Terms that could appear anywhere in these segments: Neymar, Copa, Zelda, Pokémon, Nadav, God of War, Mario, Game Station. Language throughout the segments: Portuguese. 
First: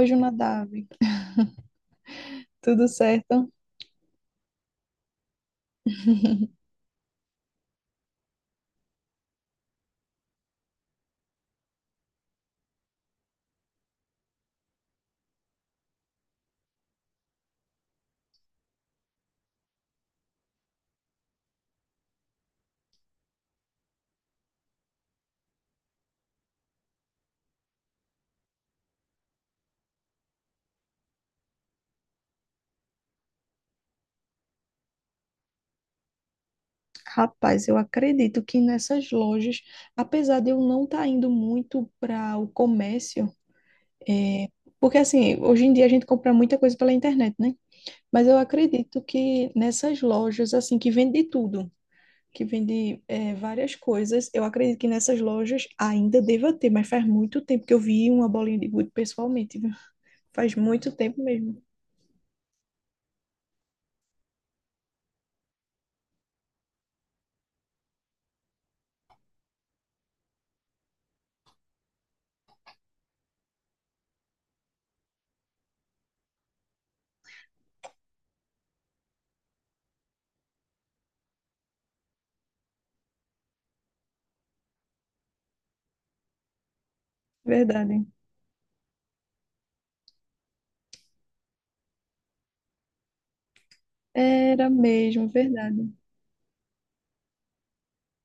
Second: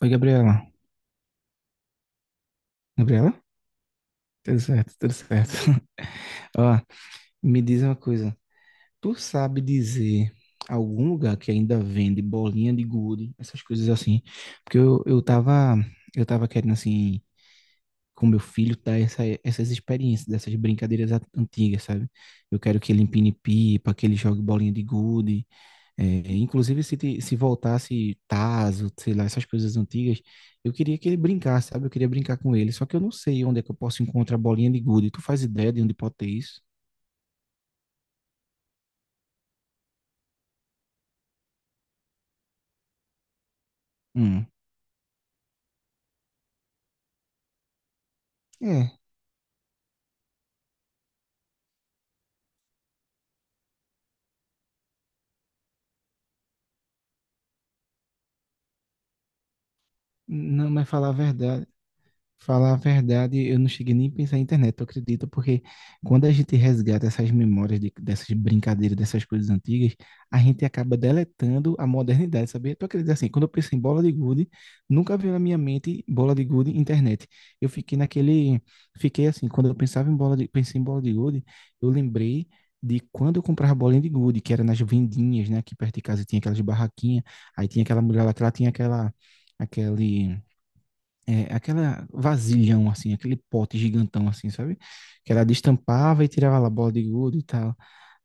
Oi, o Nadav. Gabriela. Tudo Gabriela? certo? Tudo certo, tudo certo. Ó, me diz uma coisa. Tu sabe dizer algum lugar que ainda vende bolinha de gude, essas coisas assim? Porque eu tava, eu tava querendo, assim, com meu filho, dar essas experiências, dessas brincadeiras antigas, sabe? Eu quero que ele empine pipa, que ele jogue bolinha de gude. É, inclusive, se voltasse Tazo, sei lá, essas coisas antigas, eu queria que ele brincasse, sabe? Eu queria brincar com ele, só que eu não sei onde é que eu posso encontrar a bolinha de gude. Tu faz ideia de onde pode ter isso? Rapaz, eu acredito que nessas lojas, apesar de eu não estar indo muito para o comércio, Hum, é, porque assim, hoje em dia a gente compra muita coisa pela internet, né? Mas eu é, acredito que nessas lojas, assim, que vende tudo, que vende é, várias coisas, eu acredito que nessas lojas ainda deva ter, mas faz muito tempo que eu vi uma bolinha de gude pessoalmente, viu? Faz não, mas muito falar a tempo mesmo, verdade. Falar a verdade, eu não cheguei nem a pensar em internet, eu acredito, porque quando a gente resgata essas memórias dessas brincadeiras, dessas coisas antigas, a gente acaba deletando a modernidade, sabia? Tu acredita assim, quando eu penso em bola de gude, nunca veio na minha mente bola de gude internet. Eu fiquei naquele, fiquei assim, quando eu pensava em bola de, pensei em bola de gude, eu lembrei de quando eu comprava bolinha de gude, que era nas vendinhas, né, aqui perto de casa tinha aquelas barraquinhas, aí tinha aquela verdade. mulher lá que ela tinha aquela, aquele aquela vasilhão, assim, aquele pote gigantão, assim, Era sabe? mesmo, Que ela verdade. destampava e tirava lá a bola de gude e tal.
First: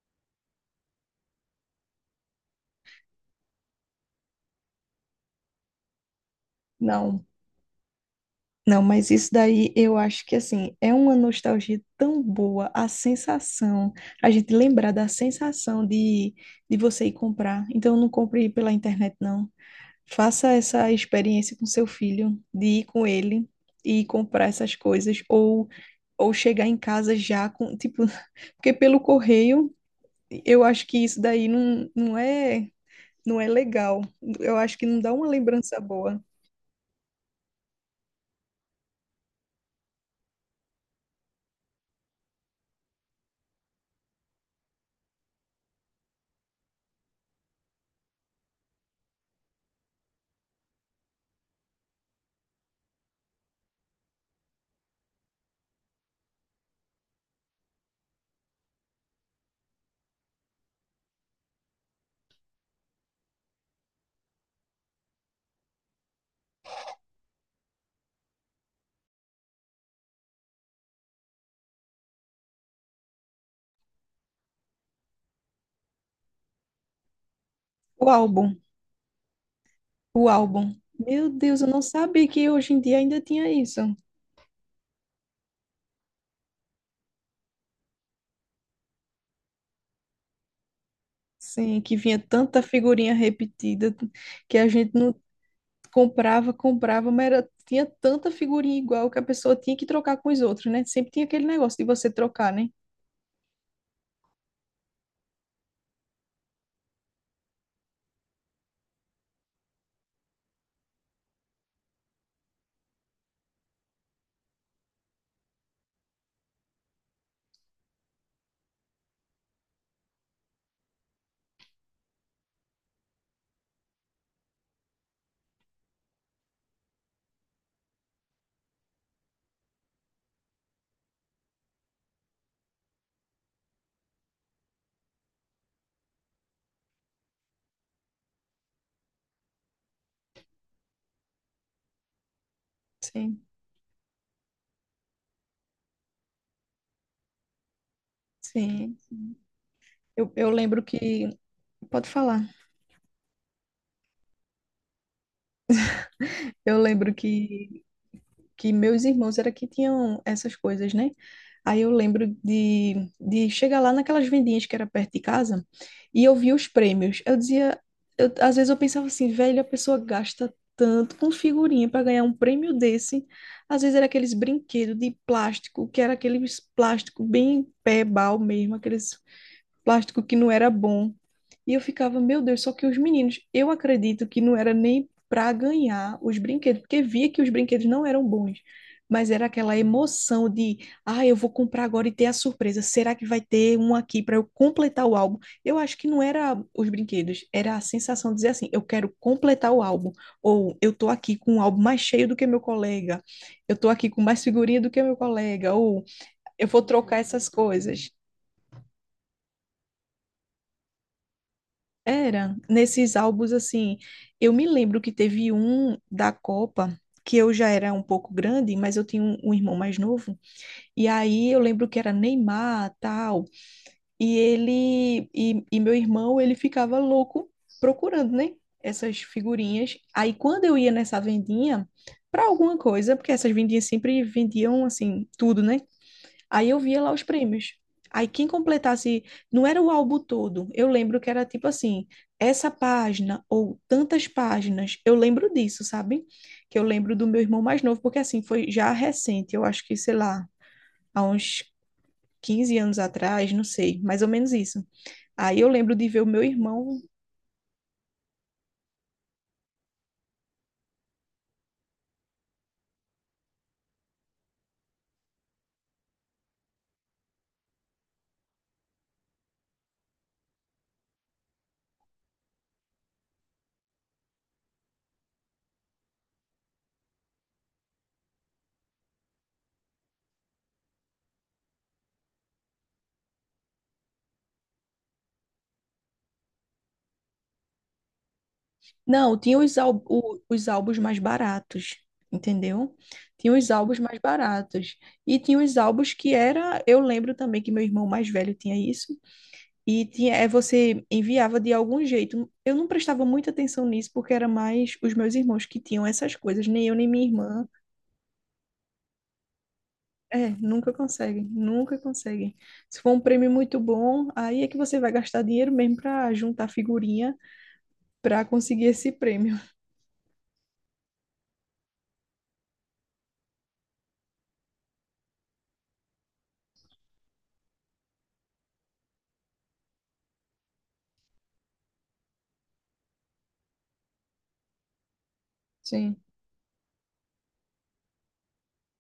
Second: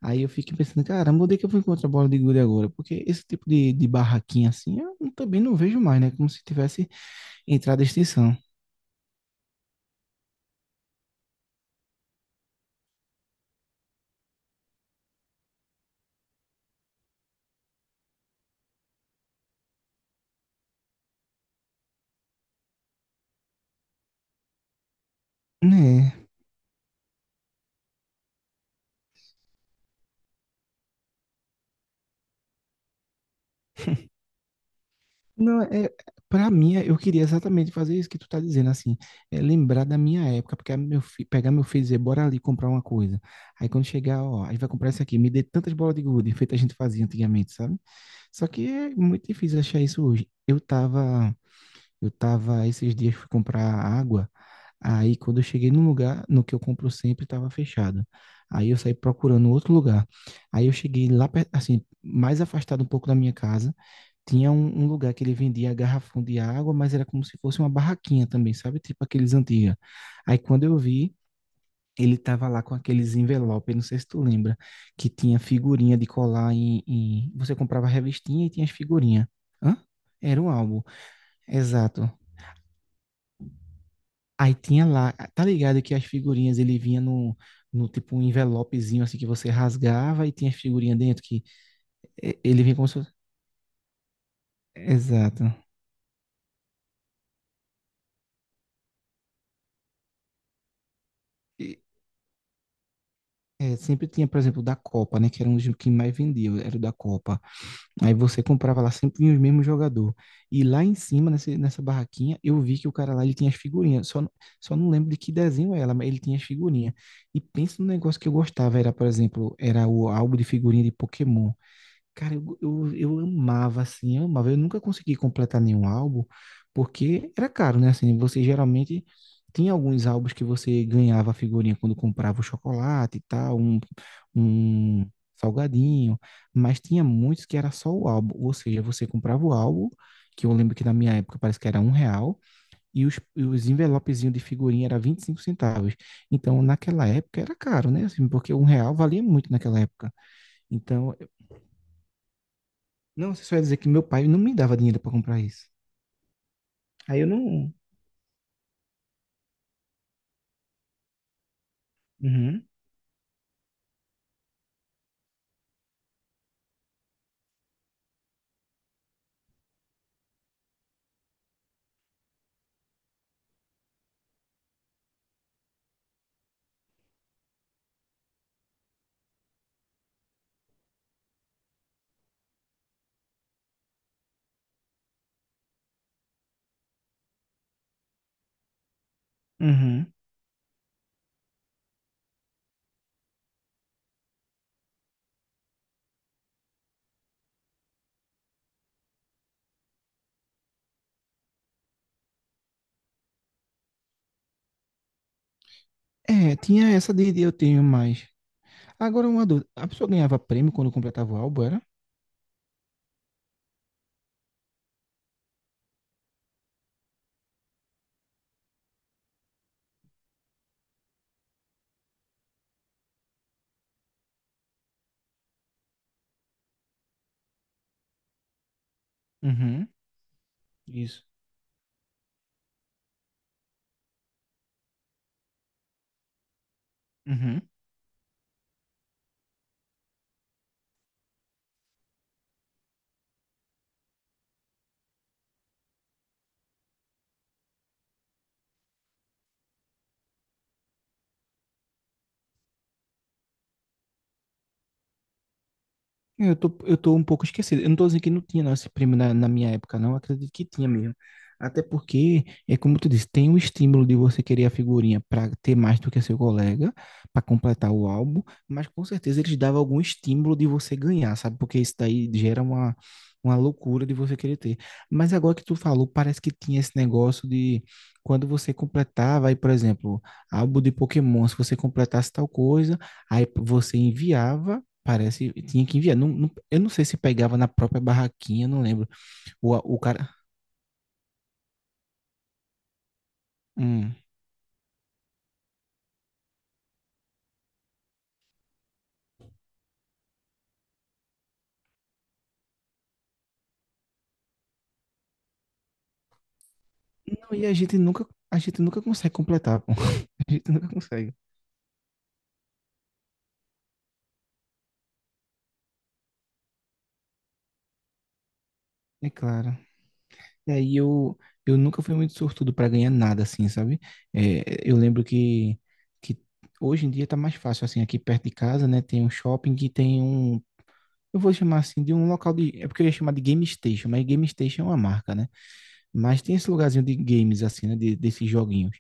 Aí eu fiquei pensando, caramba, onde é que eu vou encontrar a bola de gude agora? Porque esse tipo de barraquinha, assim, eu também não vejo mais, né? Como se tivesse Não, entrado em extinção. não, mas isso daí eu acho que assim é uma nostalgia tão boa, a sensação, a gente lembrar da sensação de você ir comprar. Então não compre pela internet, não. Faça essa experiência com seu filho, de ir com ele e comprar essas coisas, Né? ou chegar em casa já com, tipo, porque pelo correio eu acho que isso daí não é, não é legal. Eu acho que não dá uma Não, lembrança é... boa. Pra mim, é, eu queria exatamente fazer isso que tu tá dizendo, assim, é lembrar da minha época, porque pegar meu filho e dizer, bora ali comprar uma coisa. Aí quando chegar, ó, a gente vai comprar isso aqui, me dê tantas bolas de gude, feito a gente fazia antigamente, sabe? Só que é muito difícil achar isso hoje. Eu tava esses dias fui comprar água, aí quando eu cheguei num lugar, no que eu compro sempre, estava fechado. Aí eu saí procurando outro lugar. Aí eu cheguei lá, assim, mais afastado um pouco da minha casa, tinha um lugar que ele vendia garrafão de água, mas era como se fosse uma barraquinha também, sabe? Tipo aqueles antigos. Aí quando eu vi, ele tava lá com aqueles envelopes, não sei se tu lembra, que tinha figurinha de colar Você comprava a O revistinha e álbum. tinha as figurinhas. Hã? O Era um álbum. álbum. Meu Deus, eu não Exato. sabia que hoje em dia ainda tinha isso. Aí tinha lá, tá ligado que as figurinhas ele vinha no tipo um envelopezinho assim que você rasgava e tinha as figurinhas dentro que Sim, que vinha tanta ele vinha como se fosse... figurinha repetida que a gente não Exato. comprava, comprava, mas era, tinha tanta figurinha igual que a pessoa tinha que trocar com os outros, né? Sempre tinha aquele negócio E, de você trocar, né? Sempre tinha, por exemplo, o da Copa, né? Que era um dos que mais vendia, era o da Copa. Aí você comprava lá, sempre vinha os mesmos jogador. E lá em cima, nessa barraquinha, eu vi que o cara lá, ele tinha as figurinhas. Só não lembro de que desenho era, mas ele tinha as figurinhas. E pensa no negócio que eu gostava. Era, por exemplo, era o álbum de figurinha de Pokémon. Cara, eu amava, assim, eu amava. Eu nunca consegui completar nenhum álbum, porque era caro, né? Assim, você geralmente tinha alguns álbuns que você ganhava a figurinha quando comprava o chocolate e tal, um salgadinho, mas tinha muitos que era só o álbum, ou seja, você comprava o álbum, que eu lembro que na minha época parece que era um real, e os, e Sim, os envelopezinhos de figurinha era 25 centavos. Então, naquela época era caro, né? Assim, porque um real sim. valia muito naquela época. Eu lembro Então, que. Pode falar. não, você só ia dizer que meu pai não me dava dinheiro para comprar isso. Eu lembro Aí eu não. que meus irmãos era que tinham essas coisas, né? Aí eu lembro Uhum, de chegar lá naquelas vendinhas que era perto de casa e eu via os prêmios. Eu dizia, às vezes eu pensava assim, velho, a pessoa gasta tanto com figurinha para ganhar um prêmio desse. Às vezes era aqueles brinquedos de plástico, que era aqueles plástico bem pé-bal mesmo, aqueles plástico que não era bom. E eu ficava, meu Deus, só que os meninos, eu acredito que não era nem para ganhar os brinquedos, porque via que os brinquedos não eram bons, mas era aquela uhum. emoção de, ah, eu vou comprar agora e ter a surpresa. Será que vai ter um aqui para eu completar o álbum? Eu acho que não era os brinquedos, era a sensação de dizer assim, eu quero completar o álbum, ou eu tô aqui com um álbum mais cheio do que meu colega, eu tô aqui com mais figurinha do que meu colega, ou É, eu vou tinha essa trocar de essas eu tenho coisas. mais. Agora uma dúvida. A pessoa ganhava prêmio quando completava o álbum, era? Era, nesses álbuns assim, eu me lembro que teve um da Copa, que eu já era um pouco grande, mas eu tinha um, um irmão mais novo, e aí eu lembro que era Neymar, tal, e ele, e meu irmão, ele ficava louco procurando, né, essas Uhum, figurinhas, aí quando eu ia nessa isso. vendinha, para alguma coisa, porque essas vendinhas sempre vendiam, assim, tudo, né, aí eu via lá os Uhum. prêmios. Aí quem completasse, não era o álbum todo, eu lembro que era tipo assim, essa página ou tantas páginas, eu lembro disso, sabe? Que eu lembro do meu irmão mais novo, porque assim, foi já recente, eu acho que, sei lá, há uns 15 anos atrás, não sei, mais ou menos isso. Aí eu lembro de ver o meu É, eu tô, eu irmão. tô um pouco esquecido. Eu não tô dizendo que não tinha não, esse prêmio na minha época, não. Eu acredito que tinha mesmo. Até porque, é como tu disse, tem o estímulo de você querer a figurinha para ter mais do que seu colega, para completar o álbum, mas com certeza eles davam algum estímulo de você ganhar, sabe? Porque isso daí gera uma loucura de você querer ter. Mas agora que tu falou, parece que tinha esse negócio de quando você completava, aí, por exemplo, álbum de Pokémon, se você completasse tal coisa, aí você enviava. Parece, tinha que enviar. Eu não sei se pegava na própria barraquinha, não lembro. Não, tinha O, os, o ál- cara. o- os álbuns mais baratos, entendeu? Tinha os álbuns Hum. mais baratos. E tinha os álbuns que era. Eu lembro também que meu irmão mais velho tinha isso, e tinha, é, você enviava de algum jeito. Eu não prestava muita atenção nisso, porque era mais os meus irmãos que tinham essas coisas, nem eu nem minha Não, e irmã. A gente nunca consegue completar, pô. É, A gente nunca nunca consegue. conseguem, nunca conseguem. Se for um prêmio muito bom, aí é que você vai gastar dinheiro mesmo para juntar figurinha para conseguir esse É prêmio. claro. E aí eu nunca fui muito sortudo para ganhar nada, assim, sabe? É, eu lembro que hoje em dia tá mais fácil, assim, aqui perto de casa, né? Tem um shopping que tem um. Eu vou chamar assim de um local de. É porque eu ia chamar de Game Station, mas Game Station é uma marca, né? Sim. Mas tem esse lugarzinho de games, assim, né? Desses joguinhos.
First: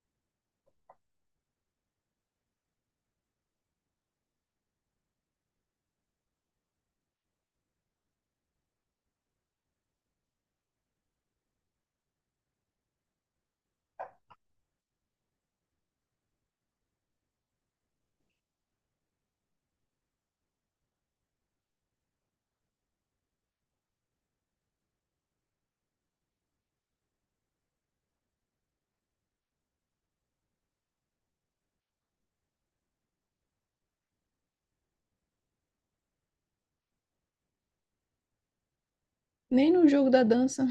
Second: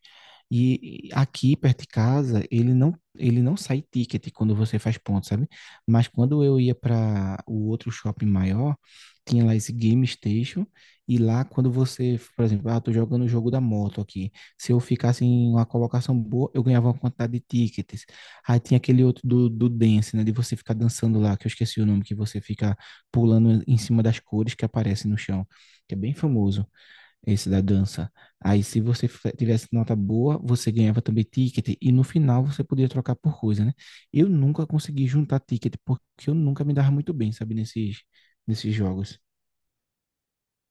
E aqui, perto de casa, ele não sai ticket quando você faz ponto, sabe? Mas quando eu ia para o outro shopping maior, tinha lá esse Game Station. E lá, quando você, por exemplo, ah, tô jogando o jogo da moto aqui. Se eu ficasse em uma colocação boa, eu ganhava uma quantidade de tickets. Aí tinha aquele outro do dance, né? De você ficar dançando lá, que eu esqueci o nome, que você fica pulando em cima das cores que aparecem no chão, que é bem famoso. Esse da dança. Aí, se você tivesse nota boa, você ganhava também ticket. E no final, você podia trocar por coisa, né? Eu nunca consegui juntar ticket, porque eu nunca me dava muito bem, sabe? Nesses jogos. Nem no jogo da dança.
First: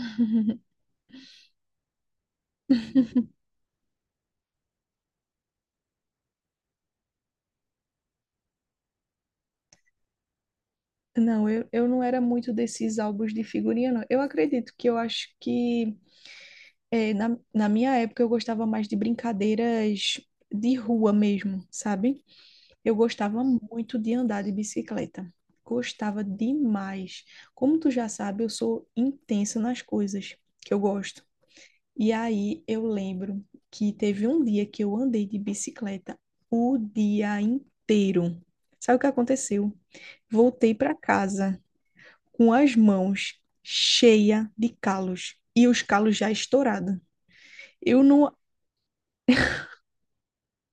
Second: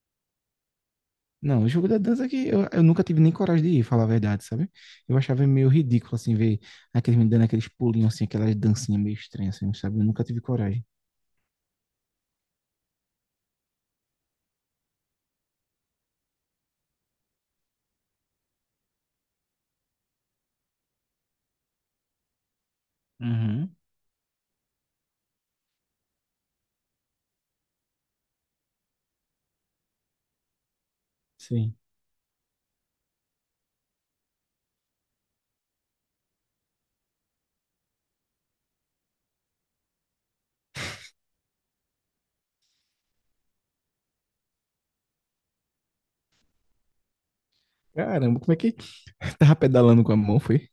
Não, o jogo da dança é que eu nunca tive nem coragem de ir, falar a verdade, sabe? Eu achava meio ridículo, assim, ver aqueles me dando aqueles pulinhos, assim, aquelas dancinhas meio estranhas, assim, sabe? Eu nunca tive coragem. Não, eu não era muito desses álbuns de figurinha, não. Eu acredito que eu acho que é, na minha época eu gostava mais de brincadeiras de rua mesmo, sabe? Eu gostava Uhum, muito de andar de bicicleta. Gostava demais. Como tu já sabe, eu sou intensa nas coisas que eu gosto. sim. E aí eu lembro que teve um dia que eu andei de bicicleta o dia inteiro. Sabe o que aconteceu? Voltei para casa com as mãos cheias de calos e os calos já estourados. Eu não Caramba, como é que tava pedalando com a mão, foi?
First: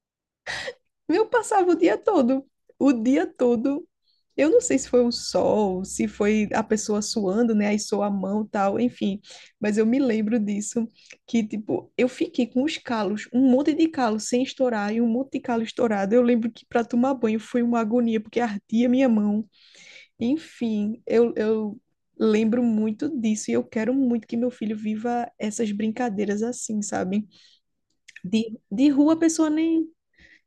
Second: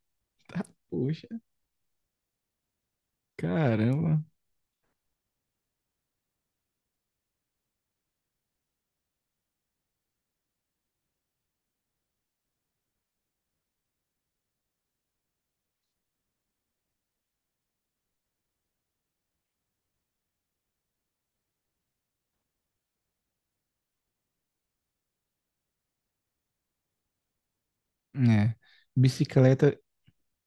Tá, Eu poxa, passava o dia todo, o dia todo. caramba. Eu não sei se foi o sol, se foi a pessoa suando, né? Aí sua a mão, tal, enfim. Mas eu me lembro disso, que tipo, eu fiquei com os calos, um monte de calo sem estourar e um monte de calo estourado. Eu lembro que para tomar banho foi uma agonia, porque ardia minha mão. Enfim, eu lembro muito disso e eu quero muito que meu filho viva essas brincadeiras assim, sabe? É, De rua a pessoa bicicleta, nem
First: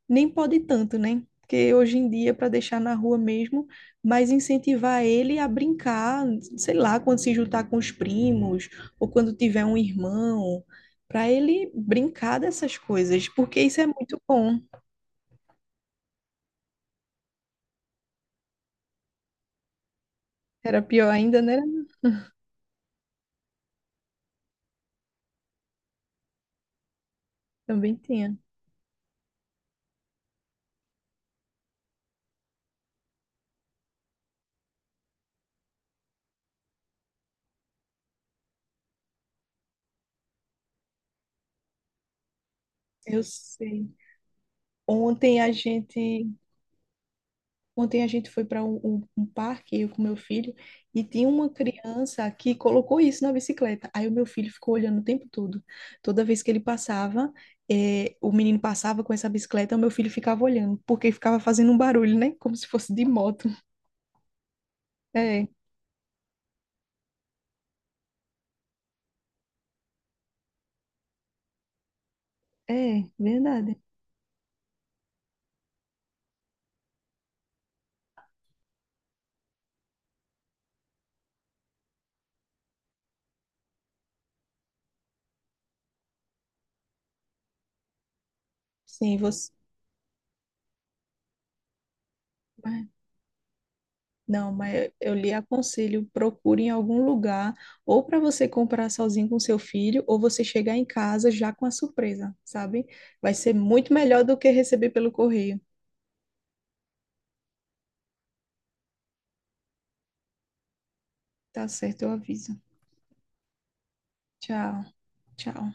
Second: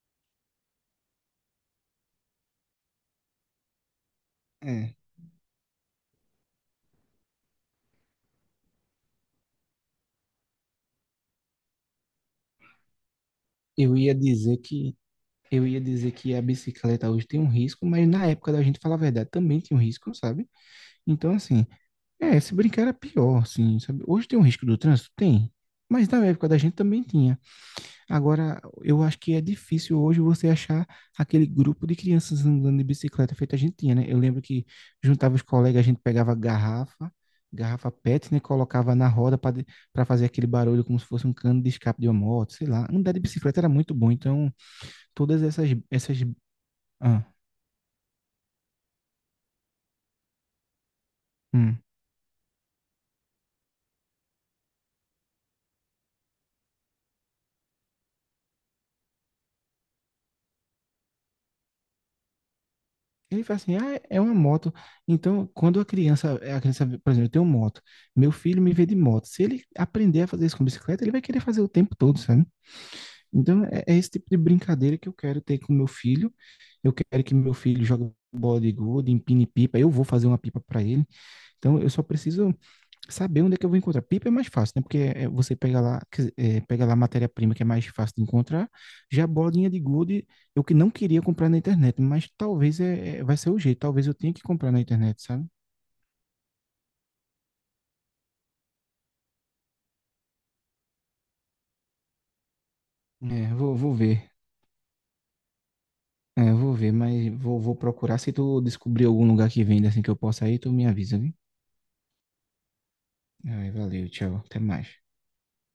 nem pode tanto, né? Porque hoje em dia, para deixar na rua mesmo, mas é, incentivar ele a brincar, sei lá, quando se juntar com os primos, ou quando tiver um irmão, para ele brincar dessas coisas, porque isso é eu ia muito dizer bom. que eu ia dizer que a bicicleta hoje tem um risco, mas na época da gente, falar a verdade, também tinha um risco, sabe? Era pior Então, ainda, né? assim, é, se brincar era pior, assim, sabe? Hoje tem um risco do trânsito? Tem. Mas na época da gente também tinha. Também tinha. Agora, eu acho que é difícil hoje você achar aquele grupo de crianças andando de bicicleta feito a gente tinha, né? Eu lembro que juntava os colegas, a gente pegava garrafa, garrafa PET, né? Colocava na roda para fazer aquele barulho como se fosse um cano de escape de uma moto, sei lá. Andar de Eu bicicleta era sei. muito bom. Então, Ontem todas a essas, gente ah, Ontem a gente foi para um, um parque, eu com meu filho, e tinha uma hum. criança que colocou isso na bicicleta. Aí o meu filho ficou olhando o tempo todo. Toda vez que ele passava, o menino passava com essa bicicleta, o meu filho ficava olhando, porque ficava fazendo um barulho, né? Como se fosse de Ele moto. fala assim, ah, é uma moto. Então, É, quando a criança, por exemplo, eu tenho moto, meu filho me vê de moto. Se ele aprender a fazer isso com bicicleta, ele vai querer fazer o tempo todo, sabe? é, Então, verdade. é, é esse tipo de brincadeira que eu quero ter com meu filho. Eu quero que meu filho jogue bola de gude, empine pipa. Eu vou fazer uma pipa para ele. Então, eu só preciso saber onde é que eu vou encontrar. Pipa é mais fácil, né? Porque é, é você pega lá, quer dizer, é, pega lá a matéria-prima que é mais fácil de encontrar. Sim, Já a você. bolinha de gude, eu que não queria comprar na internet, mas talvez vai ser o jeito. Talvez eu tenha que Não, comprar na mas eu internet, lhe sabe? aconselho, procure em algum lugar, ou para você comprar sozinho com seu filho, ou você chegar em casa já com a surpresa, sabe? Vai É, ser vou, muito vou melhor ver. do que receber pelo correio. É, vou ver, mas vou, vou procurar. Se tu descobrir algum lugar que venda assim que eu possa ir, tu me avisa, viu? Tá certo, eu aviso. Ai, valeu, tchau. Até Tchau, mais. tchau.